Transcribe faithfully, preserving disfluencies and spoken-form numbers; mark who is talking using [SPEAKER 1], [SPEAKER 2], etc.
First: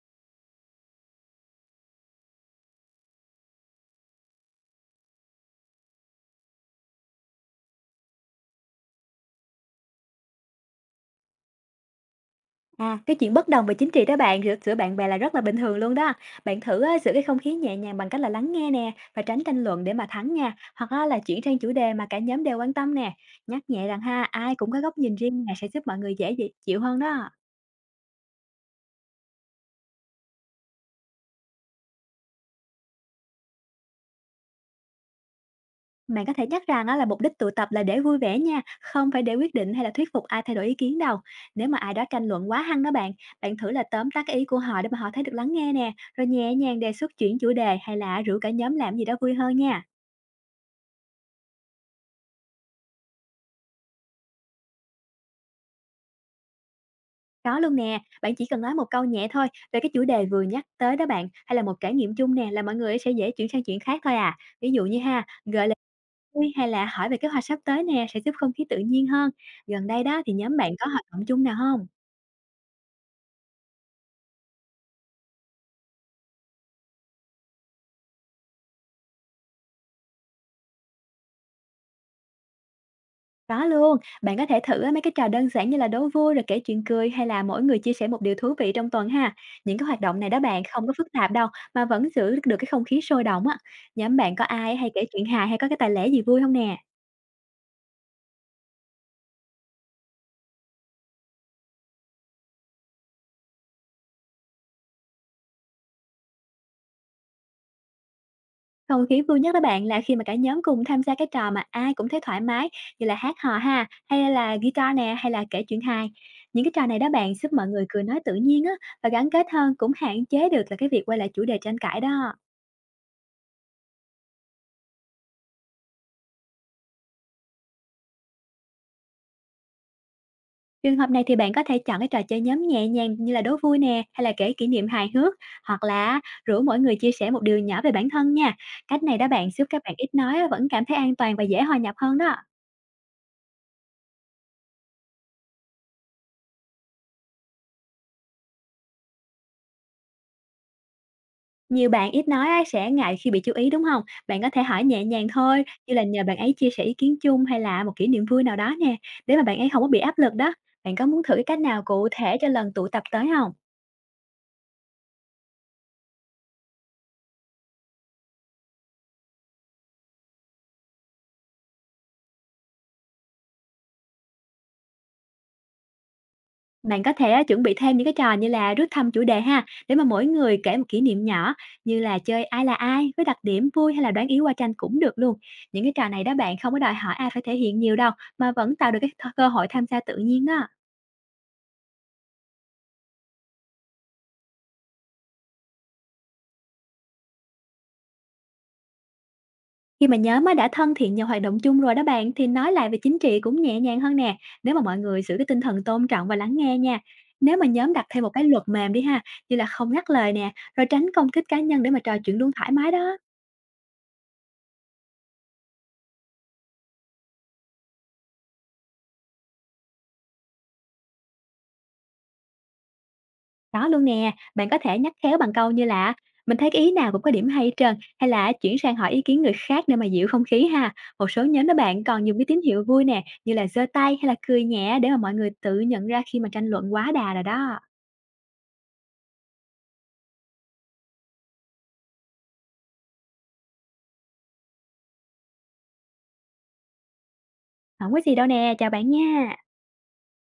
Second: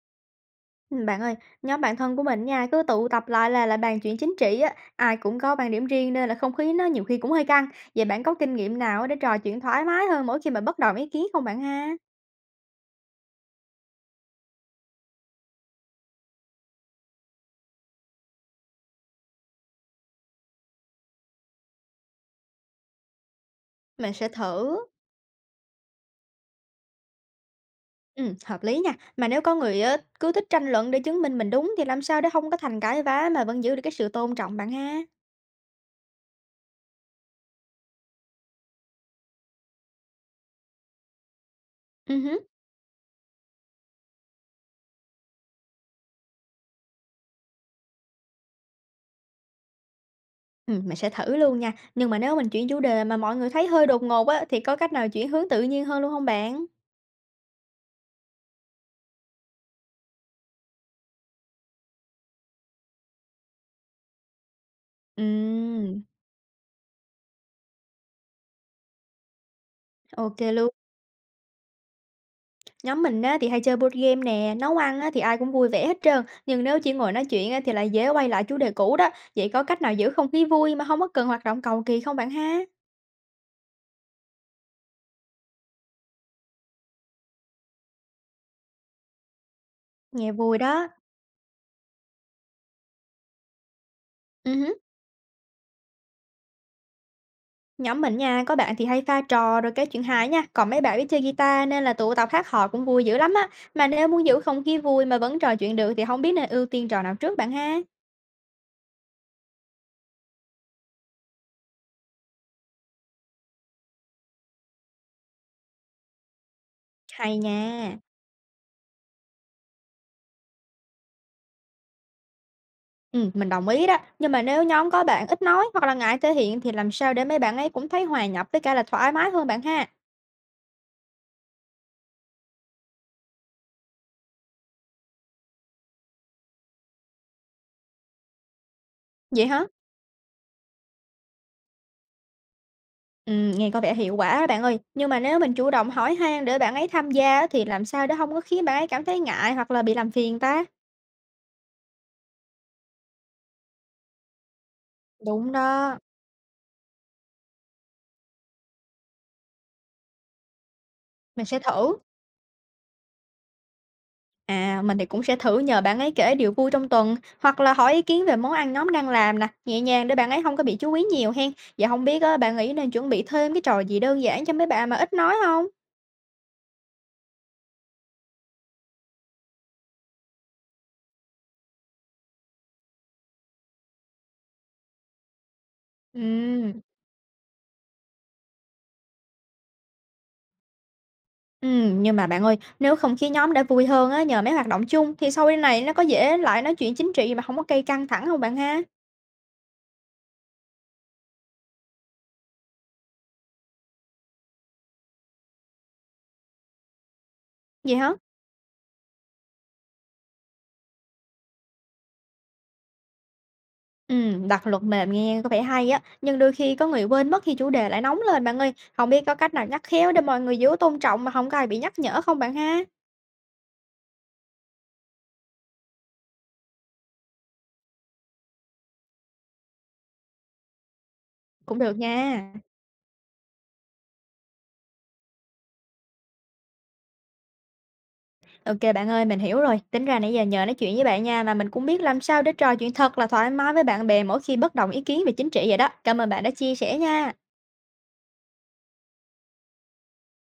[SPEAKER 1] Ừm, bạn ơi, nhóm bạn thân của mình nha, cứ tụ tập lại là là bàn chuyện chính trị á, ai cũng có bàn điểm riêng nên là không khí nó nhiều khi cũng hơi căng. Vậy bạn có kinh nghiệm nào để trò chuyện thoải mái hơn mỗi khi mà bất đồng ý kiến không bạn ha?
[SPEAKER 2] À, cái chuyện bất đồng về chính trị đó bạn, giữa giữa bạn bè là rất là bình thường luôn đó. Bạn thử á, giữ cái không khí nhẹ nhàng bằng cách là lắng nghe nè và tránh tranh luận để mà thắng nha, hoặc á, là chuyển sang chủ đề mà cả nhóm đều quan tâm nè. Nhắc nhẹ rằng
[SPEAKER 1] Mình
[SPEAKER 2] ha,
[SPEAKER 1] sẽ
[SPEAKER 2] ai cũng
[SPEAKER 1] thử.
[SPEAKER 2] có góc nhìn riêng nè sẽ giúp mọi người dễ dị- chịu hơn đó.
[SPEAKER 1] Ừ, hợp lý nha. Mà nếu có người á, cứ thích tranh luận để chứng minh mình đúng thì làm sao để không có thành cãi vã mà vẫn giữ được cái sự tôn trọng bạn ha?
[SPEAKER 2] Bạn có thể nhắc rằng á, là mục đích tụ tập là để vui vẻ nha, không phải để quyết định hay là thuyết phục ai thay đổi ý kiến đâu. Nếu mà ai đó
[SPEAKER 1] Ừ,
[SPEAKER 2] tranh
[SPEAKER 1] hứ,
[SPEAKER 2] luận quá hăng đó bạn, bạn thử là tóm tắt cái ý của họ để mà họ thấy được lắng nghe nè, rồi nhẹ nhàng đề xuất chuyển chủ đề hay là rủ cả nhóm làm gì đó vui hơn nha.
[SPEAKER 1] ừ, mình sẽ thử luôn nha. Nhưng mà nếu mình chuyển chủ đề mà mọi người thấy hơi đột ngột á, thì có cách nào chuyển hướng tự nhiên hơn luôn không bạn?
[SPEAKER 2] Có luôn nè, bạn chỉ cần nói một câu nhẹ thôi về cái chủ đề vừa nhắc tới đó bạn, hay là một trải nghiệm chung nè là mọi người sẽ dễ chuyển sang chuyện khác thôi à. Ví dụ như ha, gợi là
[SPEAKER 1] Ừ,
[SPEAKER 2] vui hay là hỏi về kế hoạch sắp tới nè sẽ giúp không khí tự nhiên hơn. Gần đây đó thì
[SPEAKER 1] ok
[SPEAKER 2] nhóm
[SPEAKER 1] luôn.
[SPEAKER 2] bạn có hoạt động chung nào không?
[SPEAKER 1] Nhóm mình á, thì hay chơi board game nè, nấu ăn á, thì ai cũng vui vẻ hết trơn. Nhưng nếu chỉ ngồi nói chuyện á, thì lại dễ quay lại chủ đề cũ đó. Vậy có cách nào giữ không khí vui mà không có cần hoạt động cầu kỳ không bạn ha?
[SPEAKER 2] Có luôn, bạn có thể thử á, mấy cái trò đơn giản như là đố vui rồi kể chuyện cười hay là mỗi người chia sẻ một điều thú vị trong tuần ha. Những cái hoạt động này
[SPEAKER 1] Nghe
[SPEAKER 2] đó
[SPEAKER 1] vui
[SPEAKER 2] bạn không
[SPEAKER 1] đó.
[SPEAKER 2] có phức tạp đâu mà vẫn giữ được cái không khí sôi động á. Nhóm bạn có
[SPEAKER 1] Ừ hứ.
[SPEAKER 2] ai hay kể chuyện hài hay có cái tài lẻ gì vui không nè?
[SPEAKER 1] Nhóm mình nha, có bạn thì hay pha trò rồi kể chuyện hài nha. Còn mấy bạn biết chơi guitar nên là tụ tập hát hò cũng vui dữ lắm á. Mà nếu muốn giữ không khí vui mà vẫn trò chuyện được thì không biết nên ưu tiên trò nào trước bạn ha?
[SPEAKER 2] Không khí vui nhất đó bạn là khi mà cả nhóm cùng tham gia cái trò mà ai cũng thấy thoải mái, như là hát hò ha, hay là guitar nè, hay là kể chuyện hài. Những cái trò này đó bạn
[SPEAKER 1] Hay
[SPEAKER 2] giúp mọi người
[SPEAKER 1] nha.
[SPEAKER 2] cười nói tự nhiên á và gắn kết hơn, cũng hạn chế được là cái việc quay lại chủ đề tranh cãi đó.
[SPEAKER 1] Ừ, mình đồng ý đó. Nhưng mà nếu nhóm có bạn ít nói hoặc là ngại thể hiện thì làm sao để mấy bạn ấy cũng thấy hòa nhập với cả là thoải mái hơn bạn ha?
[SPEAKER 2] Trường hợp này thì bạn có thể chọn cái trò chơi nhóm nhẹ nhàng như là đố vui nè, hay là kể kỷ niệm hài hước, hoặc là rủ mỗi người chia sẻ một điều nhỏ về bản thân nha. Cách này đó
[SPEAKER 1] Vậy
[SPEAKER 2] bạn giúp
[SPEAKER 1] hả?
[SPEAKER 2] các bạn ít nói á, vẫn cảm thấy an toàn và dễ hòa nhập hơn đó.
[SPEAKER 1] Ừm, nghe có vẻ hiệu quả á bạn ơi. Nhưng mà nếu mình chủ động hỏi han để bạn ấy tham gia á, thì làm sao để không có khiến bạn ấy cảm thấy ngại hoặc là bị làm phiền ta?
[SPEAKER 2] Nhiều bạn ít nói á, sẽ ngại khi bị chú ý, đúng không? Bạn có thể hỏi nhẹ nhàng
[SPEAKER 1] Đúng
[SPEAKER 2] thôi, như
[SPEAKER 1] đó,
[SPEAKER 2] là nhờ bạn ấy chia sẻ ý kiến chung hay là một kỷ niệm vui nào đó nè, để mà bạn ấy không có bị áp lực đó. Bạn có muốn thử cái
[SPEAKER 1] mình
[SPEAKER 2] cách
[SPEAKER 1] sẽ
[SPEAKER 2] nào
[SPEAKER 1] thử.
[SPEAKER 2] cụ thể cho lần tụ tập tới không?
[SPEAKER 1] À, mình thì cũng sẽ thử nhờ bạn ấy kể điều vui trong tuần hoặc là hỏi ý kiến về món ăn nhóm đang làm nè, nhẹ nhàng để bạn ấy không có bị chú ý nhiều hen. Và không biết á, bạn nghĩ nên chuẩn bị thêm cái trò gì đơn giản cho mấy bạn mà ít nói không?
[SPEAKER 2] Bạn có thể á, chuẩn bị thêm những cái trò như là rút thăm chủ đề ha, để mà mỗi người kể một kỷ niệm nhỏ, như là chơi "Ai là ai" với đặc điểm vui hay là đoán ý qua tranh cũng được luôn. Những cái trò này đó bạn, không có
[SPEAKER 1] Ừm.
[SPEAKER 2] đòi hỏi ai phải thể hiện nhiều đâu, mà vẫn tạo được cái th cơ hội tham gia tự nhiên đó.
[SPEAKER 1] Ừm, nhưng mà bạn ơi, nếu không khí nhóm đã vui hơn á, nhờ mấy hoạt động chung thì sau đây này nó có dễ lại nói chuyện chính trị mà không có gây căng thẳng không bạn ha?
[SPEAKER 2] Khi mà nhóm á đã thân thiện nhờ hoạt động chung rồi đó bạn, thì nói lại về chính trị cũng nhẹ nhàng hơn nè, nếu mà mọi người giữ cái tinh thần tôn trọng và lắng nghe nha. Nếu mà nhóm
[SPEAKER 1] Vậy
[SPEAKER 2] đặt
[SPEAKER 1] hả?
[SPEAKER 2] thêm một cái luật mềm đi ha, như là không ngắt lời nè rồi tránh công kích cá nhân để mà trò chuyện luôn thoải mái đó.
[SPEAKER 1] Ừm, đặt luật mềm nghe có vẻ hay á, nhưng đôi khi có người quên mất khi chủ đề lại nóng lên bạn ơi. Không biết có cách nào nhắc khéo để mọi người giữ tôn trọng mà không có ai bị nhắc nhở không bạn ha?
[SPEAKER 2] Đó luôn nè, bạn có thể nhắc khéo bằng câu như là mình thấy cái ý nào cũng có điểm hay hết trơn, hay là chuyển sang hỏi ý kiến người khác để mà dịu không khí ha. Một số nhóm đó
[SPEAKER 1] Cũng được
[SPEAKER 2] bạn còn dùng cái
[SPEAKER 1] nha.
[SPEAKER 2] tín hiệu vui nè, như là giơ tay hay là cười nhẹ để mà mọi người tự nhận ra khi mà tranh luận quá đà rồi đó.
[SPEAKER 1] Ok bạn ơi, mình hiểu rồi. Tính ra nãy giờ nhờ nói chuyện với bạn nha mà mình cũng biết làm sao để trò chuyện thật là thoải mái với bạn bè mỗi khi bất đồng ý kiến về chính trị vậy đó. Cảm ơn bạn đã chia sẻ nha.
[SPEAKER 2] Không có gì đâu nè, chào bạn nha.